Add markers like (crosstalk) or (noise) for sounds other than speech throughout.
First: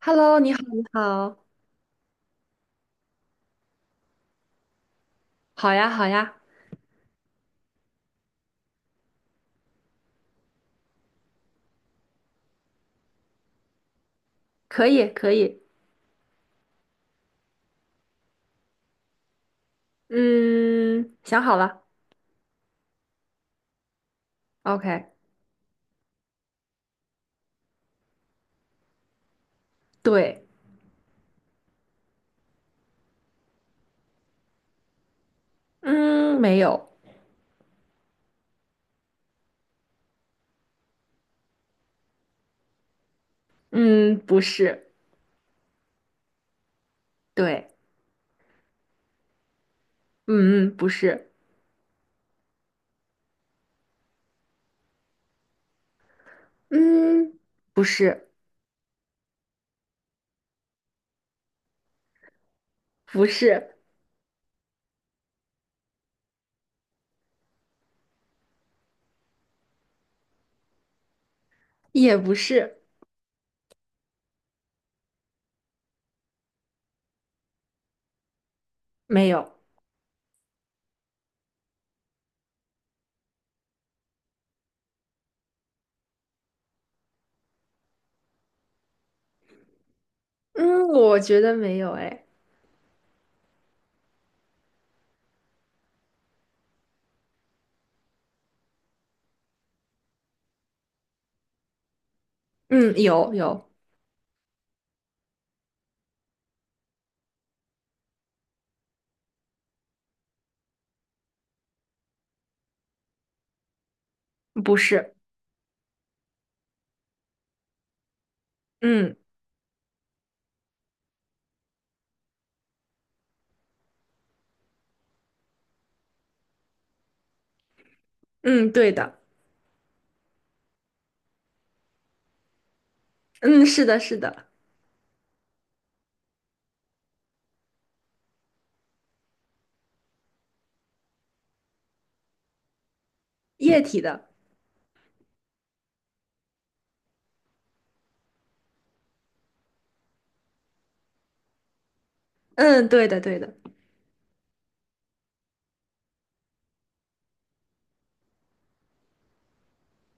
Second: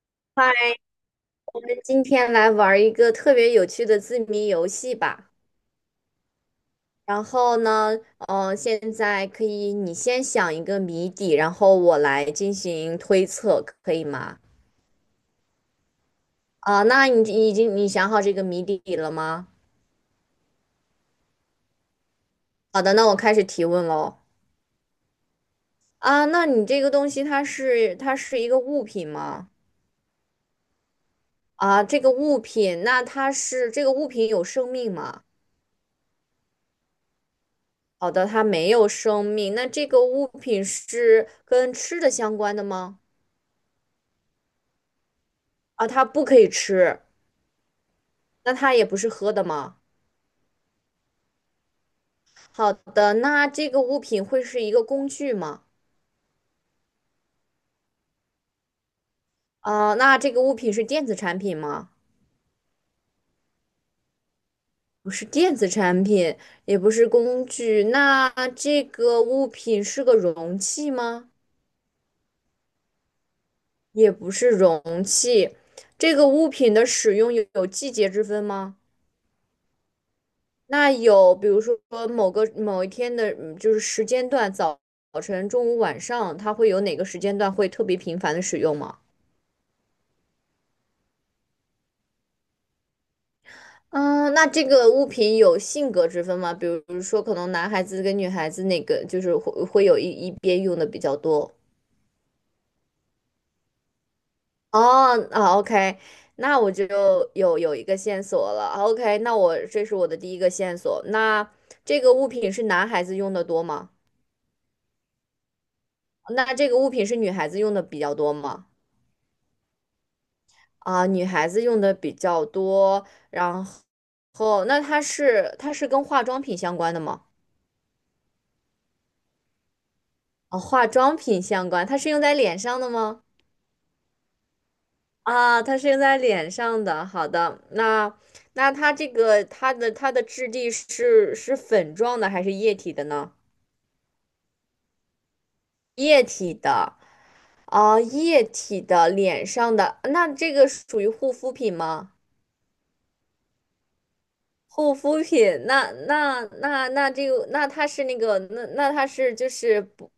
Hello，你好，嗨，你好。那今天来玩儿一个特别有趣的字谜游戏吧。好呀，好呀。然后呢，现在可以你先想一个谜底，然后我来进行推测，可以吗？可以，可以。啊、那你已经想好这个谜底了吗？嗯，想好了好的，那我开始提问喽。，OK。啊、那你这个东西它是一个物品吗？对。啊、这个物品，那它是这个物品有生命吗？嗯，没有。好的，它没有生命。那这个物品是跟吃的相关的吗？嗯，不是。啊，它不可以吃，对。那它也不是喝的吗？嗯嗯，不是。好的，那这个物品会是一个工具吗？嗯，不是。啊，那这个物品是电子产品吗？不是。不是电子产品，也不是工具。那这个物品是个容器吗？也不是。也不是容器。这个物品的使用有季节之分吗？没有。那有，比如说某一天的，就是时间段，早晨、中午、晚上，它会有哪个时间段会特别频繁的使用吗？嗯，我觉得没有，哎。嗯，那这个物品有性格之分吗？比如说，可能男孩子跟女孩子哪个就是会有一边用的比较多。嗯，有，有。哦，啊，OK，那我就有一个线索了。OK，那我这是我的第一个线索。那这个物品是男孩子用的多吗？不是。那这个物品是女孩子用的比较多吗？嗯。啊，女孩子用的比较多。然后，那它是跟化妆品相关的吗？嗯，对的。啊，化妆品相关，它是用在脸上的吗？嗯，是的，是的。啊，它是用在脸上的。好的，那那它这个它的它的质地是粉状的还是液体的呢？液体的。液体的，啊，液体的脸上的，那这个属于护肤品吗？嗯，对的，对的。护肤品，那那那那这个，那它是那个，那那它是就是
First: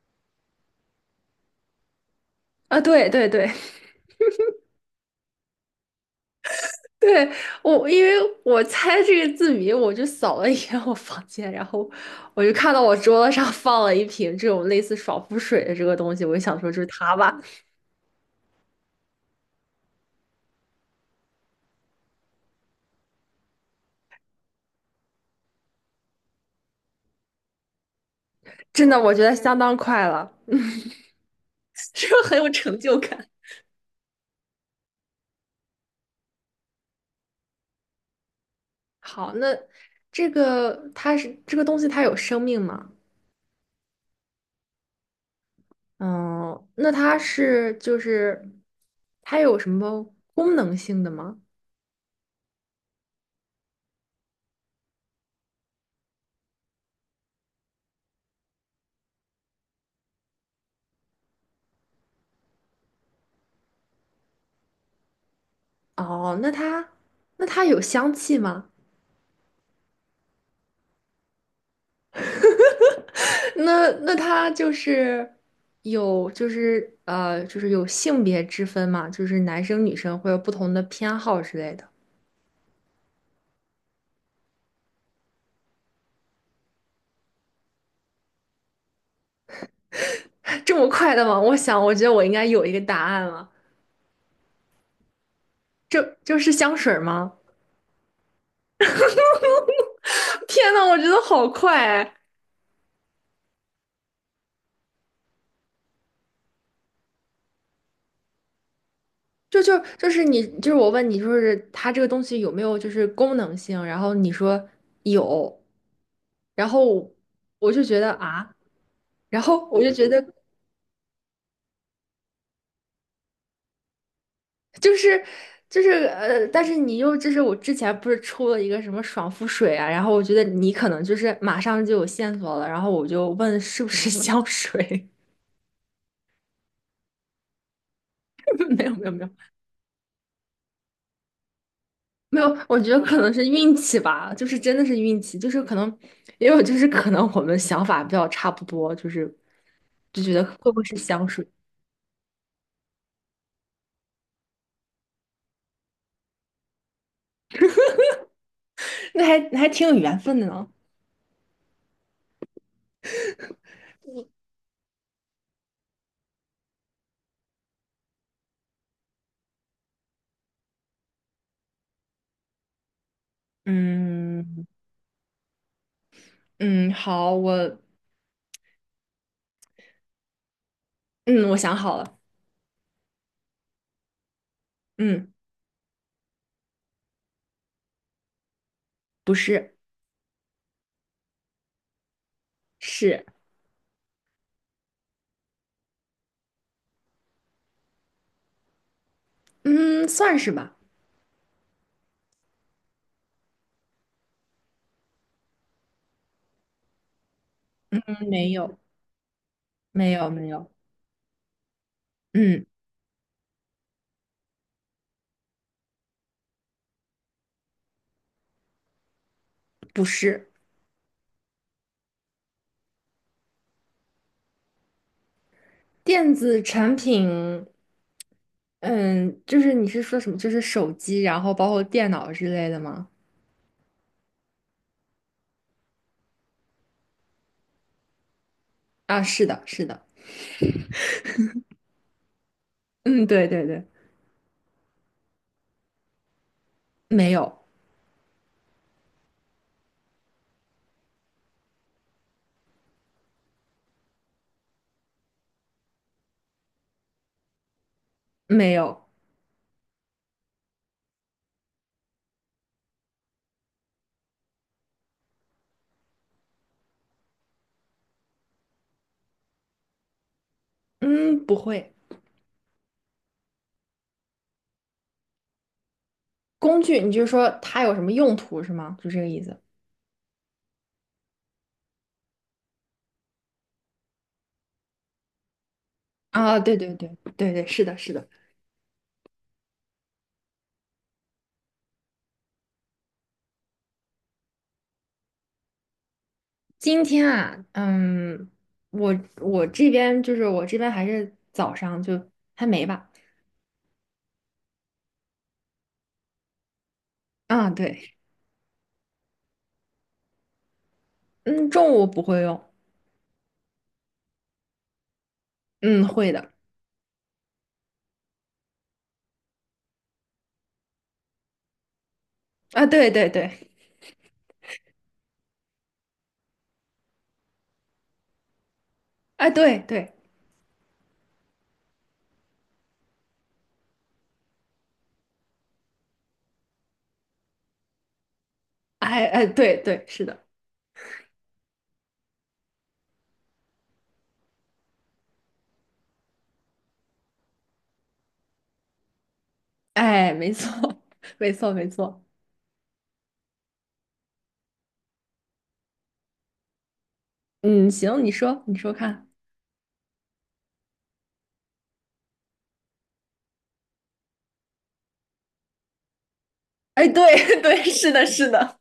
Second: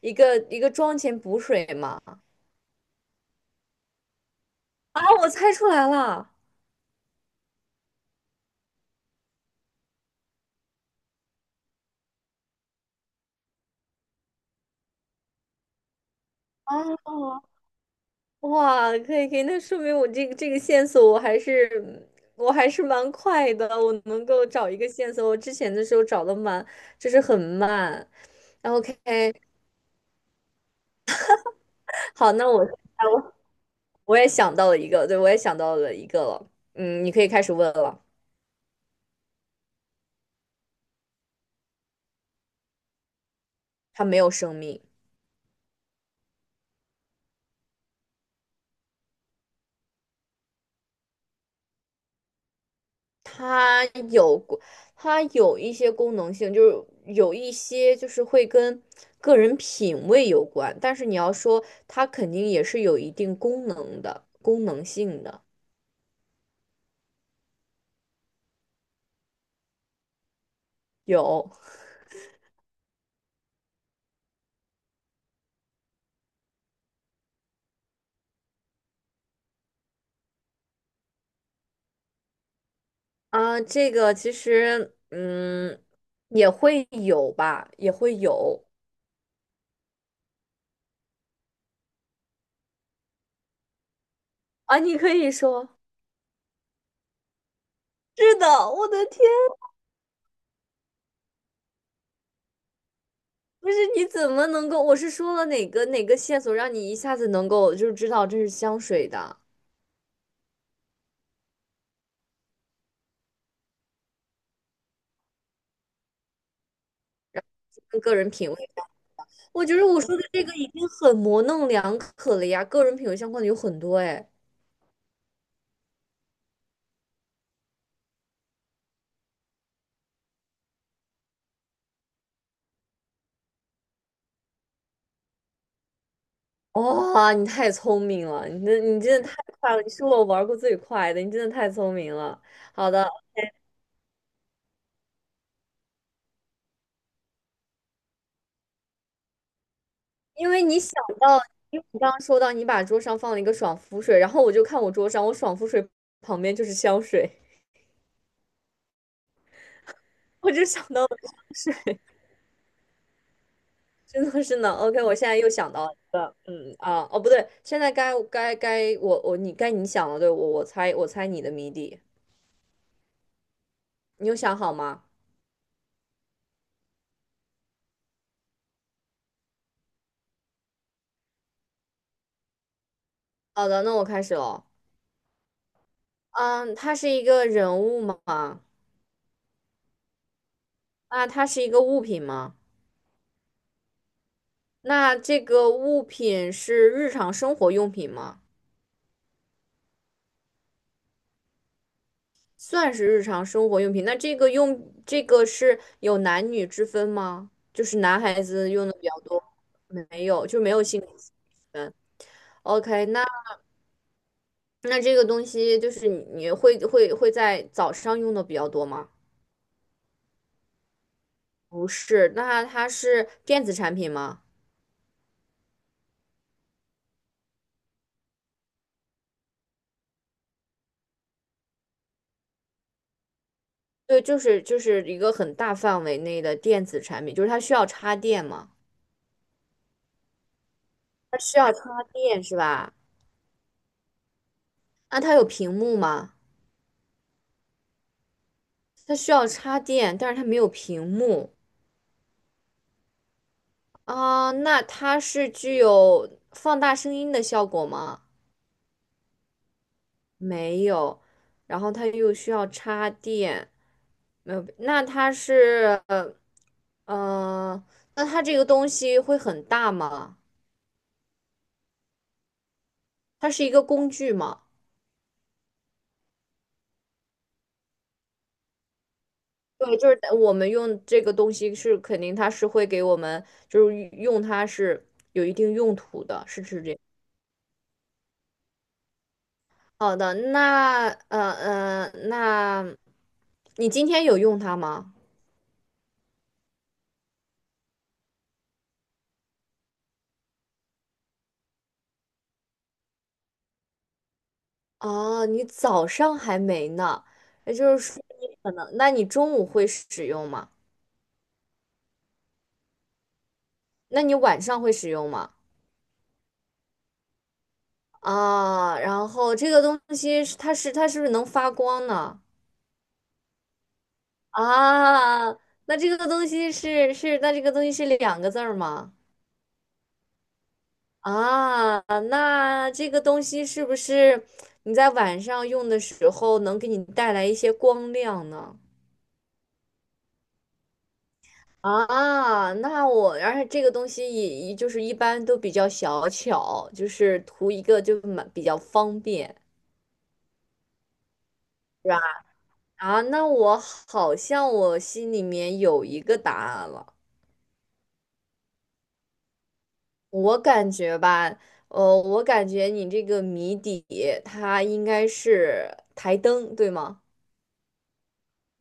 一个妆前补水吗？啊，对，对，对。啊，我猜出来了。对，我，因为我猜这个字谜，我就扫了一眼我房间，然后我就看到我桌子上放了一瓶这种类似爽肤水的这个东西，我就想说就是它吧。哦哇，可以可以，那说明我这个线索我还是蛮快的，我能够找一个线索。我之前的时候找的就是很慢。然后 真 OK，的，我觉得相当快了，(laughs) 这个好，很那有我成就感。我也想到了一个，对，我也想到了一个了。嗯，你可以开始问了。好，那这个它是这个东西，它有生命吗？它没有生命，嗯，那它是就是它有什么功能性的吗？它有过，它有一些功能性，就是有一些就是会跟个人品味有关，但是你要说它肯定也是有一定功能的，功能性的。哦，那它那它有香气吗？有那他就是有就是有性别之分嘛，就是男生女生会有不同的偏好之类的。啊，这个其实也会有吧，也会有 (laughs) 这么快的吗？我想，我觉得我应该有一个答案了。啊，你可以说。这就是香水吗？是的，我的天，(laughs) 天呐，我觉得好快哎。不是你怎么能够？我是说了哪个哪个线索让你一下子能够就是知道这是香水的？就是你我问你，就是它这个东西有没有就是功能性？然后你说有，然后我就觉跟得个人品啊，味，然我后觉我得就我觉说得的这个已经很模棱两可了呀，个人品味相关的有很多哎。就是但是你又就是我之前不是出了一个什么爽肤水啊，然后我觉得你可能就是马上就有线索了，然后我就问是不是香水。哇、你太聪明了，(laughs) 没有你没有真没的有太快了，你是我玩过最快的，你真的太聪明没了。有，我觉好得的。可能是运气吧，就是真的是运气，就是可能也有就是可能我们想法比较差不多，就是就觉得因为会不你会想是香到，水？因为你刚刚说到你把桌上放了一个爽肤水，然后我就看我桌上，我爽肤水旁边就是香水，那还挺有缘分 (laughs) 的我就呢。想到了香水真的是呢。OK，我现在又想到了哦不对，现在该你想了，对我猜你的谜底，你有想嗯。好吗？嗯，好，我嗯我想好了。好的，那我开始了。嗯，嗯，它是一个人物吗？不是。那它是一个物品吗？是。那这个物品是日常生活用品吗？嗯算是吧。算是日常生活用品。那这个用这个是有男女之分吗？就是男孩没子有，用的比较多，没没有，有，没就没有。有性别之分。嗯，OK，那这个东西就是你会在早上用的比较多吗？不是不是，那它是电子产品吗？电子产品。嗯，就是你是说什么？就是手机，然后包括电脑之类的吗？对，就是一个很大范围内的电子产品，就是它需要插电吗？啊，是的，是的。它需要插电是吧？嗯，对对对。那它有屏幕吗？没有。它需要插电，但是它没有屏幕。啊，那它是具有放大声音的效果吗？没有。没有，然后它又需要插电，没有。那它是，呃那它这个东西会很大吗？嗯，不会。它是一个工具吗？工具，你就是说它有什么用途是吗？就这个意思。对，就是我们用这个东西是肯定它是会给我们，就是用它是有一定用途的，啊，对对这对对对，是的，是的。好的，那那你今天有用它吗？今天啊，嗯，我这边还是早上就还没吧。哦，你早上还没呢，啊，也就是对。说你可能，那你中午会使用吗？嗯，中午不会用。那你晚上会使用吗？嗯，会的。啊，然后这个东西它是不是能发光呢？啊，对对对。啊，那这个东西是这个东西是两个字儿吗？哎，对对。啊，那这个东西是不是你在晚上用的时候能给你带来一些光亮呢？哎哎，对对，是的。啊，那我，而且这个东西也就是一般都比较小巧，就是图一个就比较方便，哎，没错。(laughs) 没错，没是吧？错。啊，那我好像我心里面有一个答案了，嗯，行，你说，你说看。我感觉吧，我感觉你这个谜底它应该是台灯，对哎，吗？对 (laughs) 对，是的，是的。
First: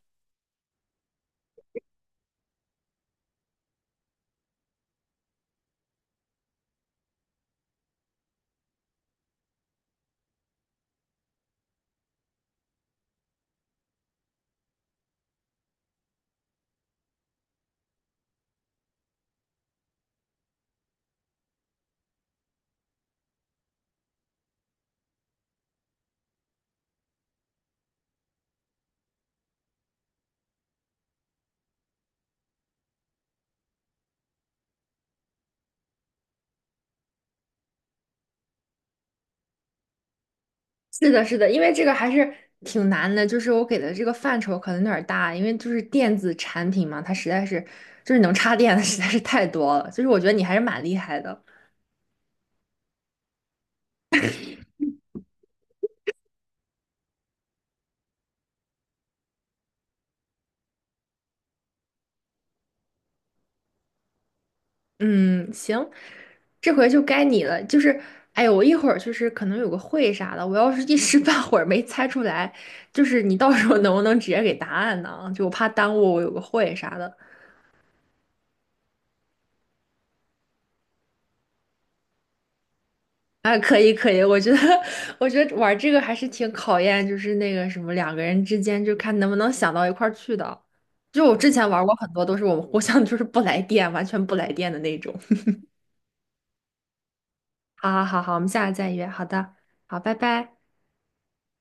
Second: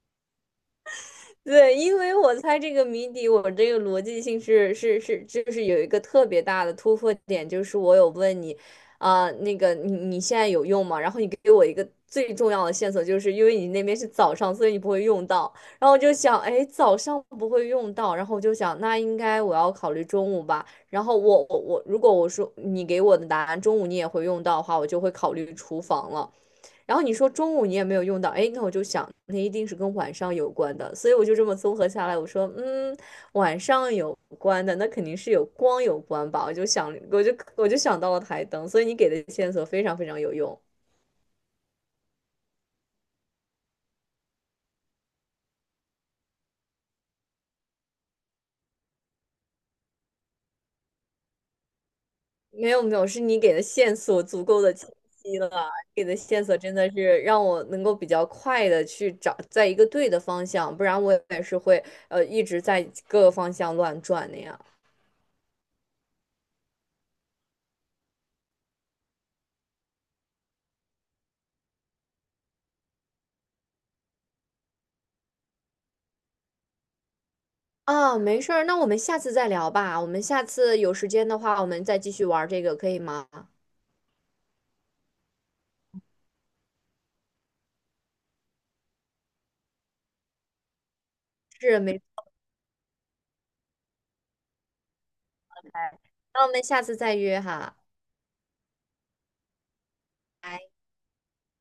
对，因为我猜这个谜底，我这个逻辑性就是有一个特别大的突破点，就是我有问你，啊、那个你现在有用吗？然后你给我一个最重要的线索，就是因为你那边是早上，所以你不会用到。然后我就想，哎，早上不会用到，然后我就想，那应该我要考虑中午吧。然后我我我，如果我说你给我的答案中午你也会用到的话，我就会考虑厨房了。然后你说中午你也没有用到，哎，那我就想，那一定是跟晚上有关的，所以我就这么综合下来，我说，嗯，晚上有关的，那肯定是有光有关吧，我就想，我就想到了台灯，所以你给的线索非常非常有用，是的，是的，因为这个还是挺难的，就是我给的这个范畴可能有点儿大，因为就是电子产品嘛，它实在是就是能插电的实在是太多了，就是我觉得你还是蛮厉害的。没有没有，是你给的线索足够的清晰了，给的线索真的是让我能够比较快的去找在一个对的方向，不然我也是会一直在各个方向乱转那样。嗯，行，这回就该你了。就是，哎呦，我一会儿就是可能有个会啥的，我要是一时半会儿没猜出来，就是你到时候能不能直接给答案呢？就我怕耽误我有个会啥的。啊，没事儿，那我们下次再聊吧。我们下次有时间的话，我们再继续玩儿这个，可以吗？啊，可以可以，我觉得 (laughs) 我觉得玩这个还是挺考验，就是那个什么两个人之间，就看能不能想到一块儿去的。就我之前是，玩没过问很题。多，都是我们互相就是不来电，完全不来电的那种。那我们下次再约哈。好好好好，我们下次再约。好的，好，拜拜。拜